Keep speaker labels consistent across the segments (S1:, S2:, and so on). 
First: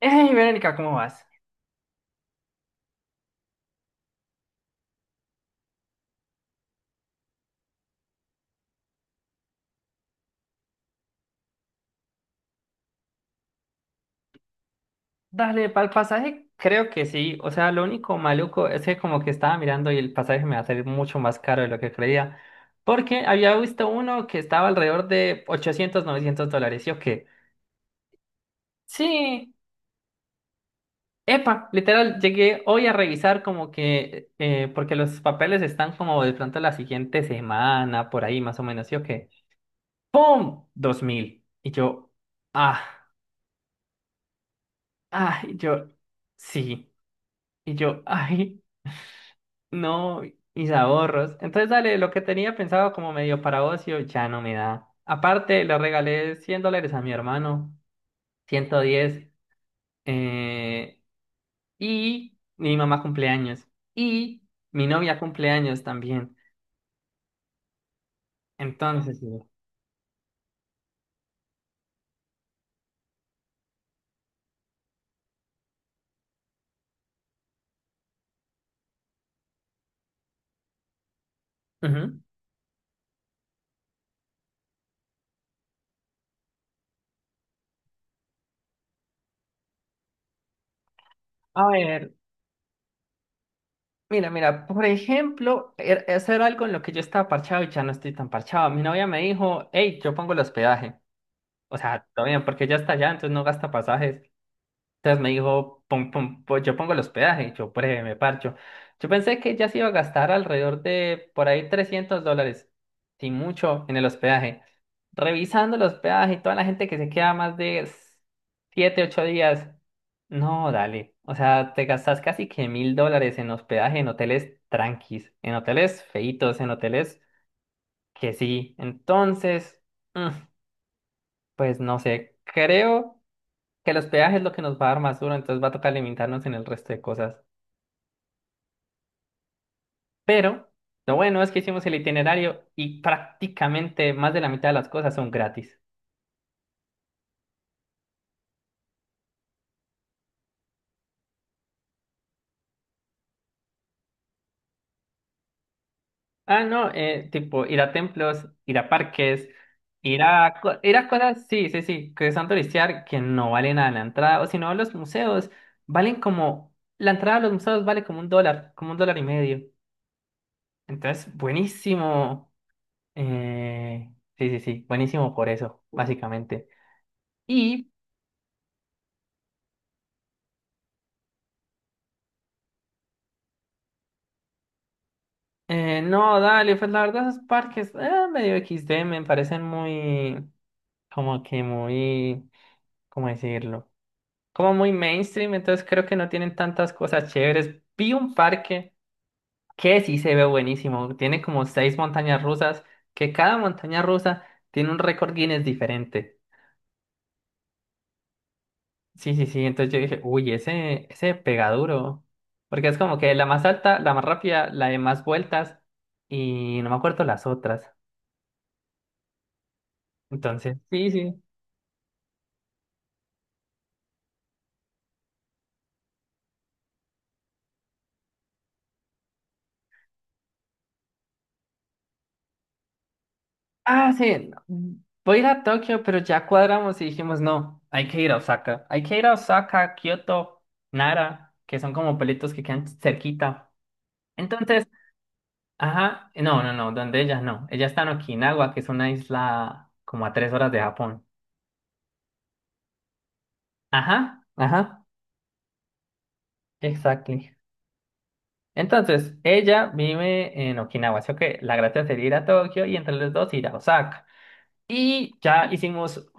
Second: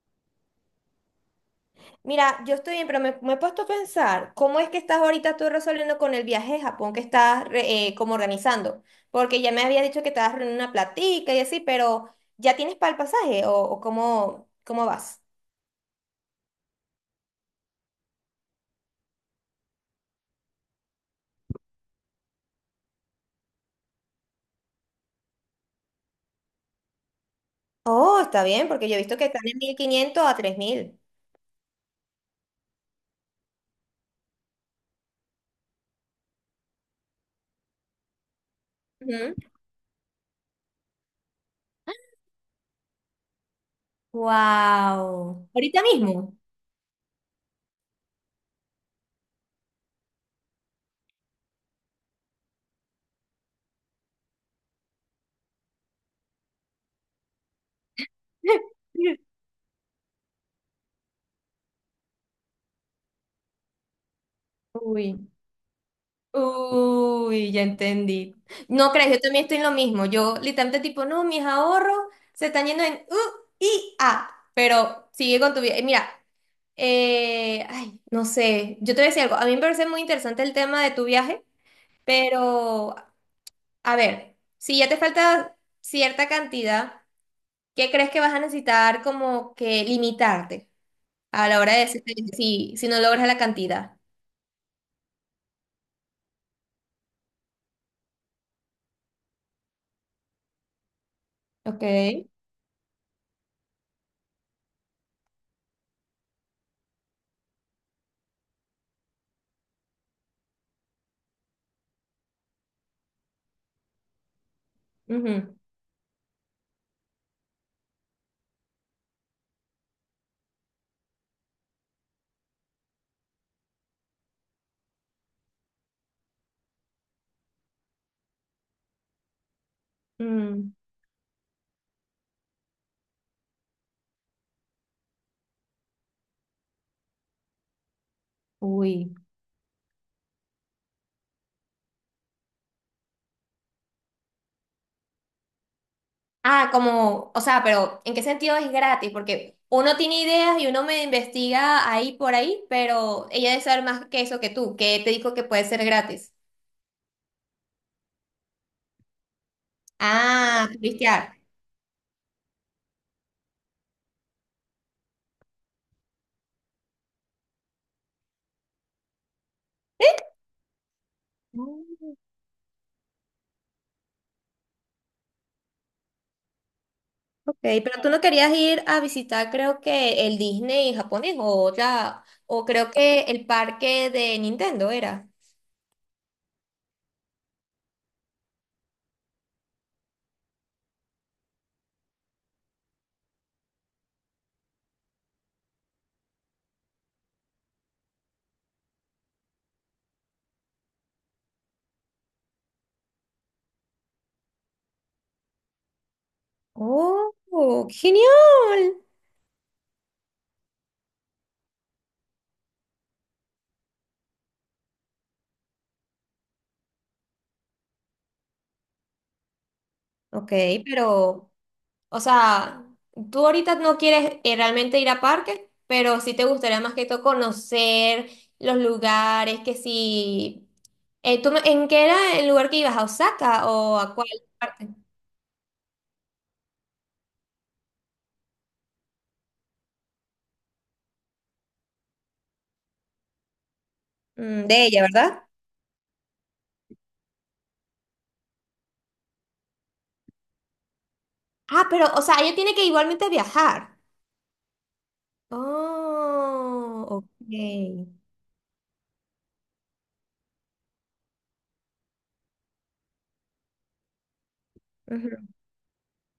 S1: Hey, Verónica, ¿cómo vas?
S2: Mira, yo estoy bien, pero me he puesto a pensar, ¿cómo es que estás ahorita tú resolviendo con el viaje a Japón que estás como organizando? Porque ya me había dicho que estabas reuniendo una platica y así, pero ¿ya tienes para el pasaje o cómo vas?
S1: Dale, para el pasaje creo que sí. O sea, lo único maluco es que como que estaba mirando y el pasaje me va a salir mucho más caro de lo que creía. Porque había visto uno que estaba alrededor de ochocientos, novecientos dólares. ¿Yo qué?
S2: Oh, está bien, porque yo he visto que están
S1: Sí.
S2: en 1500 a 3000.
S1: Epa, literal, llegué hoy a revisar como que, porque los papeles están como de pronto la siguiente semana, por ahí más o menos. ¿Yo qué?
S2: Ujú.
S1: ¡Pum! 2000. Y yo, ah, ah,
S2: Wow.
S1: y
S2: Ahorita
S1: yo,
S2: mismo.
S1: sí. Y yo, ay. No, mis ahorros. Entonces, dale, lo que tenía pensado como medio para ocio ya no me da. Aparte, le regalé $100 a mi hermano, 110, eh, y mi mamá cumpleaños, y mi
S2: Uy.
S1: novia cumpleaños también.
S2: Uy, ya entendí. No crees,
S1: Entonces,
S2: yo también estoy en lo mismo. Yo literalmente tipo, no, mis ahorros se están yendo en U y A. Pero sigue con tu vida. Mira, ay, no sé. Yo te voy a decir algo. A mí me parece muy interesante el tema de tu viaje,
S1: ujú.
S2: pero a ver, si ya te falta cierta cantidad, ¿qué crees que vas a necesitar como que limitarte a la
S1: A
S2: hora de decir
S1: ver,
S2: si no logras la cantidad?
S1: mira, mira, por ejemplo, eso era algo en lo que yo estaba parchado y ya no estoy tan parchado. Mi novia me dijo, hey, yo pongo el hospedaje. O
S2: Ok.
S1: sea, todo bien, porque ya está allá, entonces no gasta pasajes. Entonces me dijo, yo pongo el hospedaje, yo breve, me parcho. Yo pensé que ya se iba a gastar alrededor de por ahí $300, sin mucho, en el hospedaje.
S2: Ujú.
S1: Revisando el hospedaje y toda la gente que se queda más de 7, 8 días, no, dale. O sea, te gastas casi que $1000 en hospedaje, en hoteles tranquis, en hoteles feitos, en hoteles que sí. Entonces, mm,
S2: Mm.
S1: pues no sé, creo que los peajes es lo que nos va a dar más duro, entonces va a tocar limitarnos en el resto de cosas.
S2: Uy.
S1: Pero lo bueno es que hicimos el itinerario y prácticamente más de la mitad de las cosas son gratis.
S2: Ah, como, o sea, pero ¿en qué sentido es gratis? Porque uno tiene ideas y uno me investiga ahí por ahí, pero ella debe saber más que eso que tú, que te dijo que puede ser gratis.
S1: Ah, no, tipo ir a templos, ir a parques, ir a,
S2: Ah,
S1: ir a
S2: turistear.
S1: cosas, sí, sí, sí, que son turistear, que no valen nada la entrada, o si no, los museos valen como, la entrada a los museos vale como un dólar y medio. Entonces,
S2: Mm,
S1: buenísimo. Eh, sí, sí, sí, buenísimo por eso, básicamente.
S2: ok,
S1: y
S2: pero tú no querías ir a visitar, creo que el Disney japonés o ya, o creo que el parque de Nintendo era.
S1: Eh, no, dale, pues la verdad esos parques medio XD me parecen muy, como que muy, ¿cómo decirlo? Como muy mainstream, entonces creo que no tienen tantas cosas chéveres. Vi un parque que sí se ve buenísimo, tiene como seis montañas rusas, que cada montaña rusa tiene un récord Guinness diferente.
S2: Oh, genial.
S1: Sí, sí, sí, entonces yo dije, uy, ese pega duro, porque es como que la más alta, la más rápida, la de más vueltas y no me acuerdo las otras.
S2: Ok,
S1: Entonces, sí, sí.
S2: pero o sea, tú ahorita no quieres realmente ir a parques, pero sí te gustaría más que todo conocer los lugares, que si... En qué era el lugar que ibas? ¿A Osaka o
S1: Ah,
S2: a cuál
S1: sí,
S2: parte?
S1: no, voy a ir a Tokio, pero ya cuadramos y dijimos, no, hay que ir a Osaka. Hay que ir a Osaka, Kioto, Nara, que son como pueblitos que quedan cerquita. Entonces,
S2: De ella, ¿verdad?
S1: ajá, no, no, no, donde ella no. Ella está en Okinawa, que es una isla como a 3 horas de Japón.
S2: Ah, pero, o sea, ella tiene que igualmente viajar.
S1: Ajá, ajá,
S2: Oh,
S1: exactly.
S2: ok.
S1: Entonces, ella vive en Okinawa, así que la gracia sería ir a Tokio y entre los dos ir a Osaka. Y
S2: Ujú.
S1: ya hicimos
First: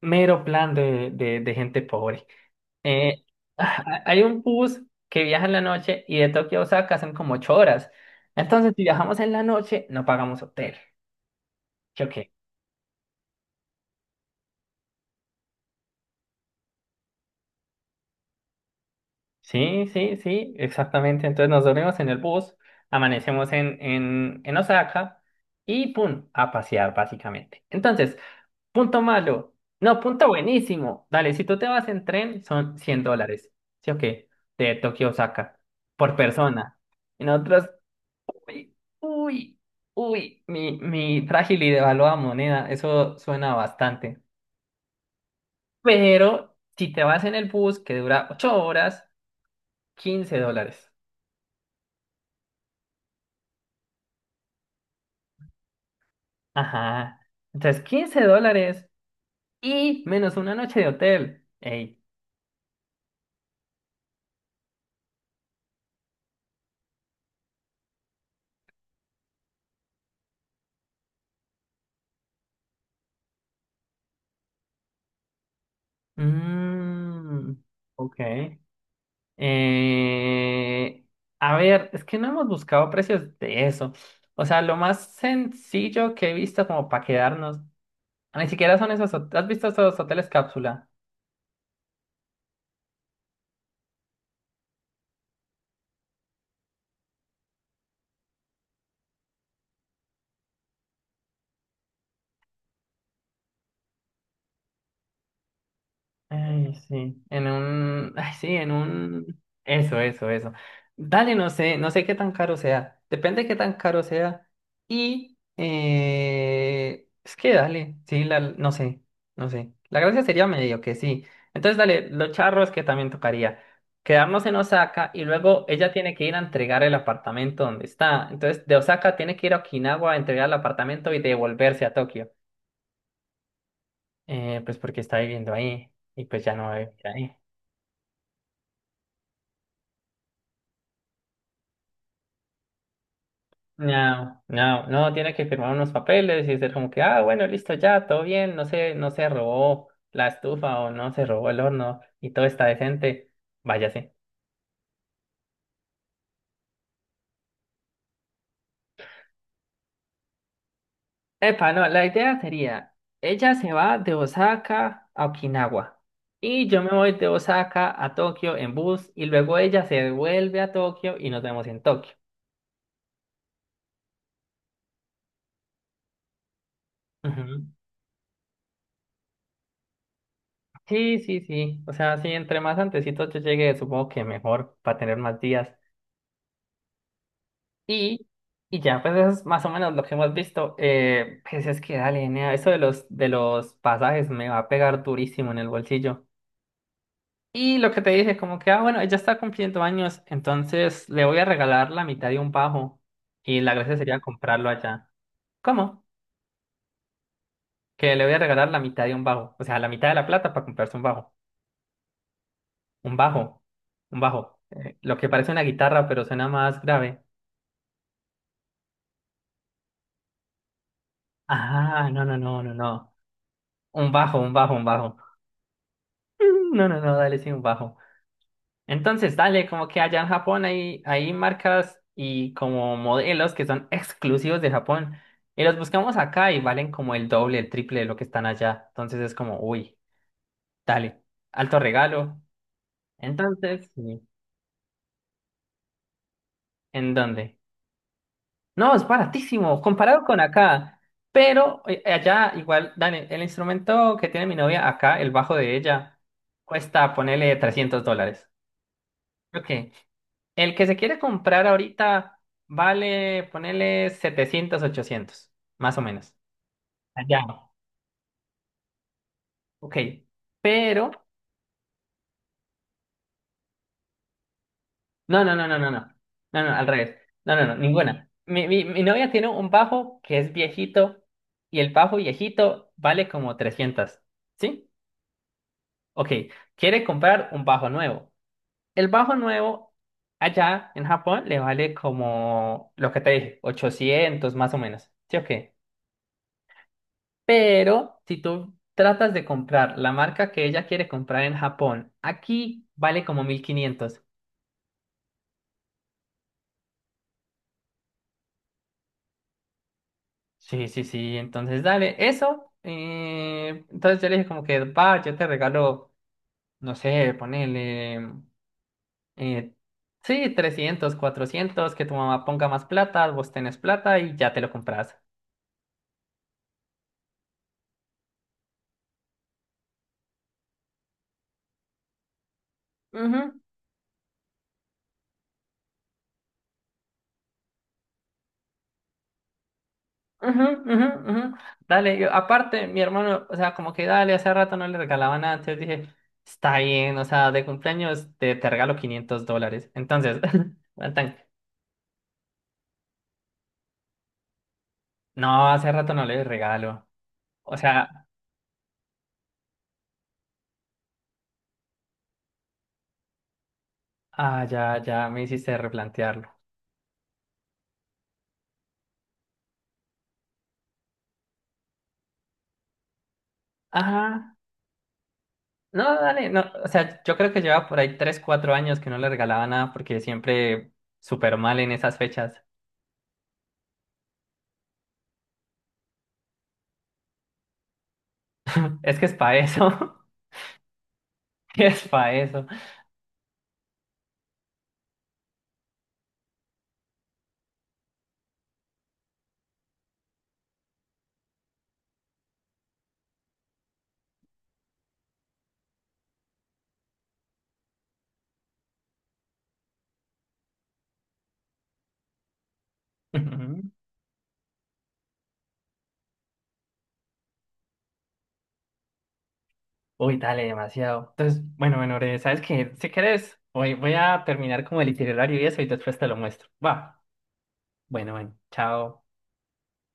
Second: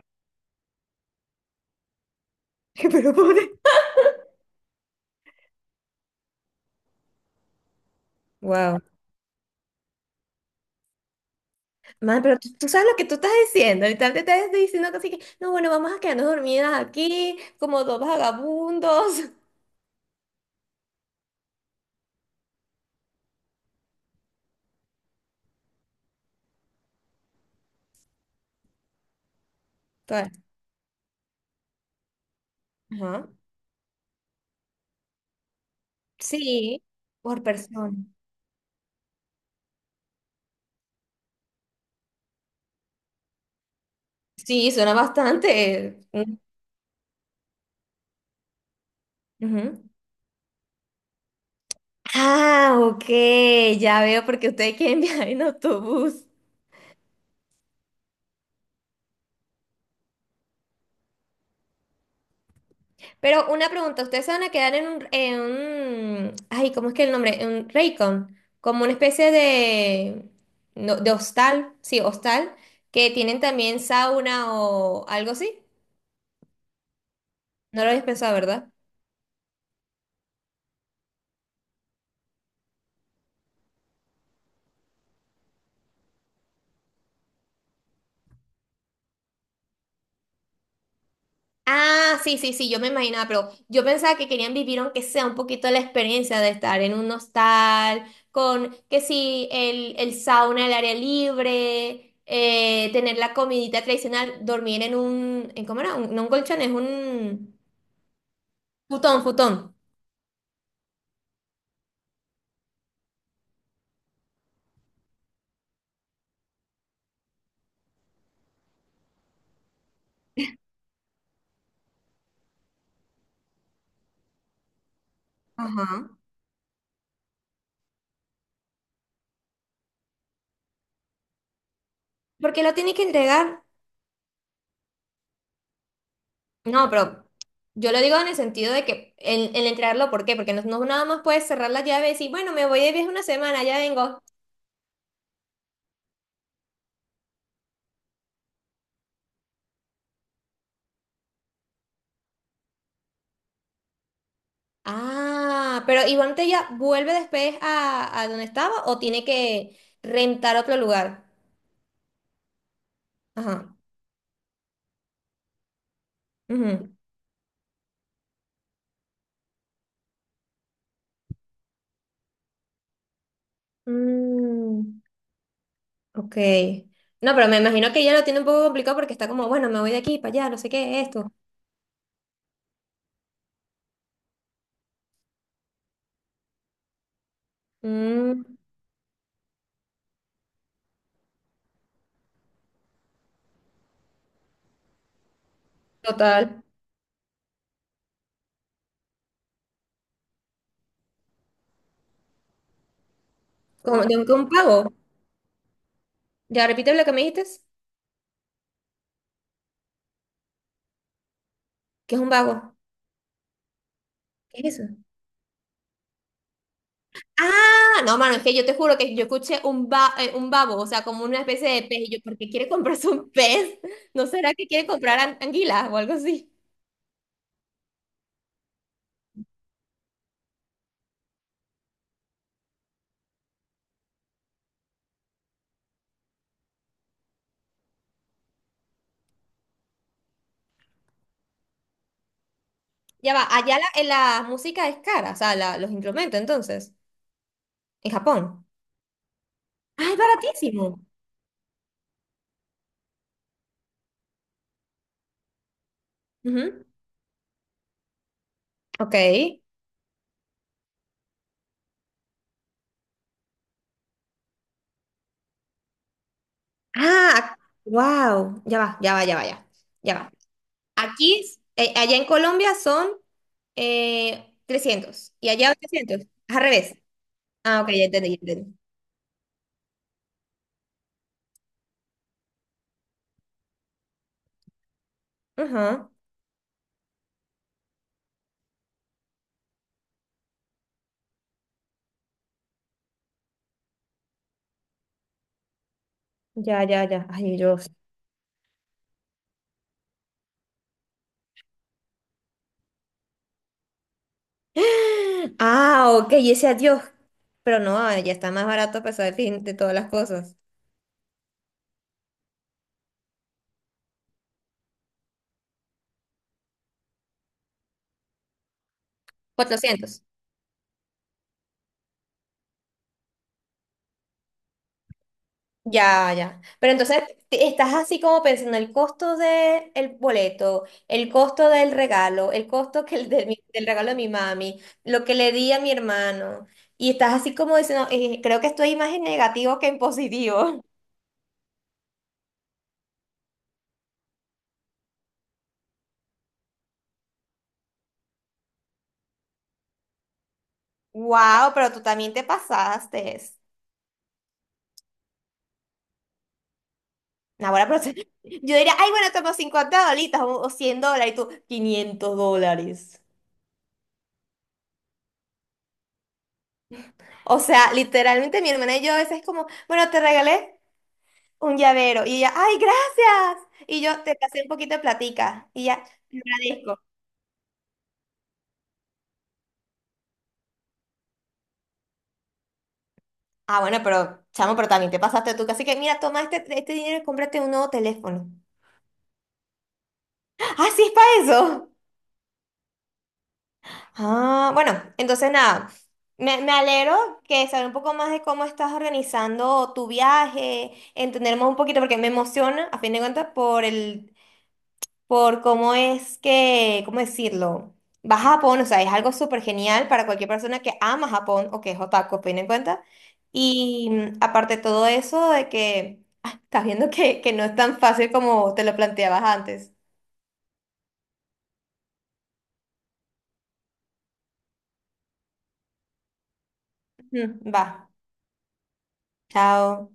S1: mero plan de gente pobre.
S2: Pero
S1: Eh,
S2: pobre.
S1: ah, hay un bus que viaja en la noche y de Tokio a Osaka son como 8 horas. Entonces,
S2: Wow.
S1: si viajamos en la noche, no pagamos hotel. ¿Yo
S2: Man,
S1: qué?
S2: pero tú sabes lo que tú estás diciendo. Ahorita te estás diciendo que así que, no, bueno, vamos a quedarnos dormidas aquí como dos vagabundos.
S1: Sí, sí, sí, exactamente. Entonces nos dormimos en el bus, amanecemos en Osaka y ¡pum! A pasear básicamente. Entonces, punto malo. No, punto buenísimo. Dale, si tú te vas en tren, son cien
S2: Ajá.
S1: dólares. ¿Sí o qué? De Tokio a Osaka por persona.
S2: Sí,
S1: Y
S2: por
S1: nosotros.
S2: persona.
S1: Uy, uy, uy, mi frágil y devaluada moneda, eso suena bastante.
S2: Sí, suena bastante. Mm,
S1: Pero si te vas en el bus que dura 8 horas,
S2: ujú.
S1: $15.
S2: Ah, ok, ya veo porque ustedes quieren viajar en autobús.
S1: Ajá. Entonces, $15 y menos una noche de hotel. Ey.
S2: Pero una pregunta, ¿ustedes se van a quedar en ay, ¿cómo es que el nombre? En un Raycon, como una especie de, no, de hostal, sí, hostal, que tienen también sauna o algo así.
S1: Mm,
S2: No lo habéis
S1: ok.
S2: pensado, ¿verdad?
S1: Eh, a ver, es que no hemos buscado precios de eso. O sea, lo más sencillo que he visto como para quedarnos, ni siquiera son esos. ¿Has visto esos hoteles cápsula?
S2: Ah, sí, sí, sí, yo me imaginaba, pero yo pensaba que querían vivir aunque sea un poquito la experiencia de estar en un hostal, con que sí, el sauna, el área libre, tener la comidita tradicional, dormir en ¿cómo era? No un colchón, es
S1: Ay, sí, en
S2: un
S1: un, ay, sí, en
S2: futón,
S1: un,
S2: futón.
S1: eso, eso, eso. Dale, no sé, no sé qué tan caro sea, depende de qué tan caro sea y es que dale, sí, la. No sé, no sé. La gracia sería medio que sí. Entonces, dale, los charros que también tocaría. Quedarnos en Osaka y luego ella
S2: Ajá.
S1: tiene que ir a entregar el apartamento donde está. Entonces, de Osaka tiene que ir a Okinawa a entregar el apartamento y devolverse a Tokio,
S2: ¿Por qué lo tiene que entregar?
S1: pues porque está viviendo ahí y pues ya no va a
S2: No,
S1: vivir
S2: pero
S1: ahí.
S2: yo lo digo en el sentido de que el entregarlo, ¿por qué? Porque no, no nada más puedes cerrar la llave y decir, bueno, me voy de viaje una semana, ya vengo.
S1: No, no, no, tiene que firmar unos papeles y ser como que, ah, bueno, listo, ya, todo bien, no se robó la estufa o no se robó el horno y todo está decente, váyase.
S2: Ah, pero Iván Tella vuelve después a donde estaba o tiene que rentar otro lugar.
S1: Epa, no, la idea sería, ella se
S2: Ajá.
S1: va de Osaka a Okinawa y yo me
S2: Ujú.
S1: voy de Osaka a Tokio en bus y luego ella se vuelve a Tokio y nos vemos en Tokio.
S2: Mm, ok. No, pero me
S1: Ujú.
S2: imagino que ella lo tiene un poco complicado porque está como, bueno, me voy de aquí para allá, no sé qué es
S1: Sí,
S2: esto.
S1: sí, sí, o sea, sí, entre más antecitos yo llegue, supongo que mejor, para tener más días. Y,
S2: Mm,
S1: y ya, pues eso es más o menos lo que hemos visto. Pues es que dale, nea, eso de los pasajes me va a pegar durísimo en el bolsillo.
S2: Total.
S1: Y lo que te dije, como que, ah, bueno, ella está cumpliendo años, entonces le voy a regalar la mitad de un bajo. Y la gracia
S2: Como
S1: sería
S2: tengo que un
S1: comprarlo
S2: vago.
S1: allá. ¿Cómo?
S2: Ya repite lo que me dijiste,
S1: Que le voy a regalar la mitad de un bajo. O sea, la mitad de la plata para comprarse un bajo.
S2: que es un vago.
S1: Un bajo. Un bajo.
S2: ¿Qué es eso?
S1: Lo que parece una guitarra, pero suena más grave.
S2: Ah, no, mano, es que yo te juro que yo escuché un babo, o sea, como una especie de pez.
S1: Ah,
S2: Y yo,
S1: no, no,
S2: ¿por qué
S1: no,
S2: quiere
S1: no,
S2: comprarse
S1: no.
S2: un pez?
S1: Un
S2: ¿No
S1: bajo, un
S2: será que
S1: bajo, un
S2: quiere
S1: bajo.
S2: comprar anguilas o algo así?
S1: No, no, no, dale sin bajo. Entonces, dale, como que allá en Japón hay marcas y como modelos que son exclusivos de Japón. Y los buscamos acá y valen como el doble, el triple de lo que están allá. Entonces es como, uy, dale, alto regalo.
S2: Ya va, allá
S1: Entonces, sí,
S2: la música es cara, o sea, los instrumentos, entonces,
S1: ¿en dónde?
S2: en Japón.
S1: No, es baratísimo,
S2: Ah, es
S1: comparado con acá.
S2: baratísimo.
S1: Pero allá, igual, dale, el instrumento que tiene mi novia acá, el bajo de ella,
S2: Ujú.
S1: cuesta, ponele $300.
S2: Ok.
S1: Ok. El que se quiere comprar ahorita vale, ponele 700 800 más o menos. Allá.
S2: Ah, wow. Ya va, ya va, ya va, ya.
S1: Ok.
S2: Ya va.
S1: Pero,
S2: Aquí, allá en Colombia son 300
S1: no,
S2: y
S1: no, no,
S2: allá
S1: no, no, no.
S2: 800. Es
S1: No,
S2: al
S1: no, al
S2: revés.
S1: revés. No, no, no,
S2: Ah, ok, ya
S1: ninguna.
S2: entendí, ya
S1: Mi,
S2: entendí.
S1: mi, mi novia tiene un bajo que es viejito y el bajo viejito vale como 300. ¿Sí?
S2: Ujú.
S1: Ok. Quiere comprar un bajo nuevo. El bajo nuevo allá en Japón le vale como lo que te dije, 800 más o menos. ¿Sí o qué?
S2: Ya, ya, ya. Ay, yo.
S1: Pero si tú tratas de comprar la marca que ella quiere comprar en Japón, aquí vale como 1500.
S2: Ah, ok, y ese adiós. Pero no, ah, ya está más barato a pesar de, fin, de todas las cosas.
S1: Sí, sí, sí, entonces dale, eso. Entonces yo le dije como que, va, yo te regalo, no sé, ponele, eh,
S2: 400.
S1: sí, 300, 400, que tu mamá ponga más plata, vos tenés plata y ya te lo compras.
S2: Ya, ya. Pero entonces estás así como pensando el costo del boleto, el costo del regalo, el costo que el de
S1: Ujú.
S2: del regalo de mi mami, lo que le di a mi hermano. Y estás así como diciendo: Creo que estoy más en negativo que en positivo."
S1: Ujú, ujú, ujú. Dale, yo, aparte, mi hermano, o sea, como que dale, hace rato no le regalaba nada, entonces dije, está bien, o sea, de cumpleaños te regalo $500. Entonces, Nathan,
S2: Wow, pero tú también te pasaste.
S1: no, hace rato no le regalo. O
S2: Ahora, pero
S1: sea,
S2: yo diría, ay, bueno, toma 50 dolitas o $100 y tú, $500.
S1: ah, ya me hiciste replantearlo.
S2: O sea, literalmente mi hermana y yo a veces es como, bueno, te regalé un llavero. Y ella, ay, gracias. Y yo, te
S1: Ajá,
S2: pasé un poquito de platica. Y ella,
S1: no,
S2: te
S1: dale, no, o
S2: agradezco.
S1: sea, yo creo que lleva por ahí 3 4 años que no le regalaba nada porque siempre súper mal en esas fechas.
S2: Ah, bueno, pero, chamo, pero también te pasaste tú. Así que, mira, toma este dinero y cómprate un nuevo teléfono.
S1: Es que es para eso,
S2: Ah, sí, es para eso.
S1: es para eso.
S2: Ah, bueno, entonces nada, me alegro que saber un poco más de cómo estás organizando tu viaje, entendernos un poquito, porque me emociona, a fin de cuentas, por el, por cómo es que, ¿cómo decirlo? Va a Japón, o sea, es algo súper genial para cualquier persona que ama Japón o que es otaku, a fin de cuentas. Y aparte de todo eso, de que estás viendo que no es tan fácil como te lo planteabas antes.
S1: Uy, dale, demasiado. Entonces, bueno, bueno, Ore, ¿sabes qué? Si querés, voy a terminar como el itinerario y eso y después te lo muestro. Va.
S2: Ujú, va,
S1: Bueno, bueno, chao.
S2: chao.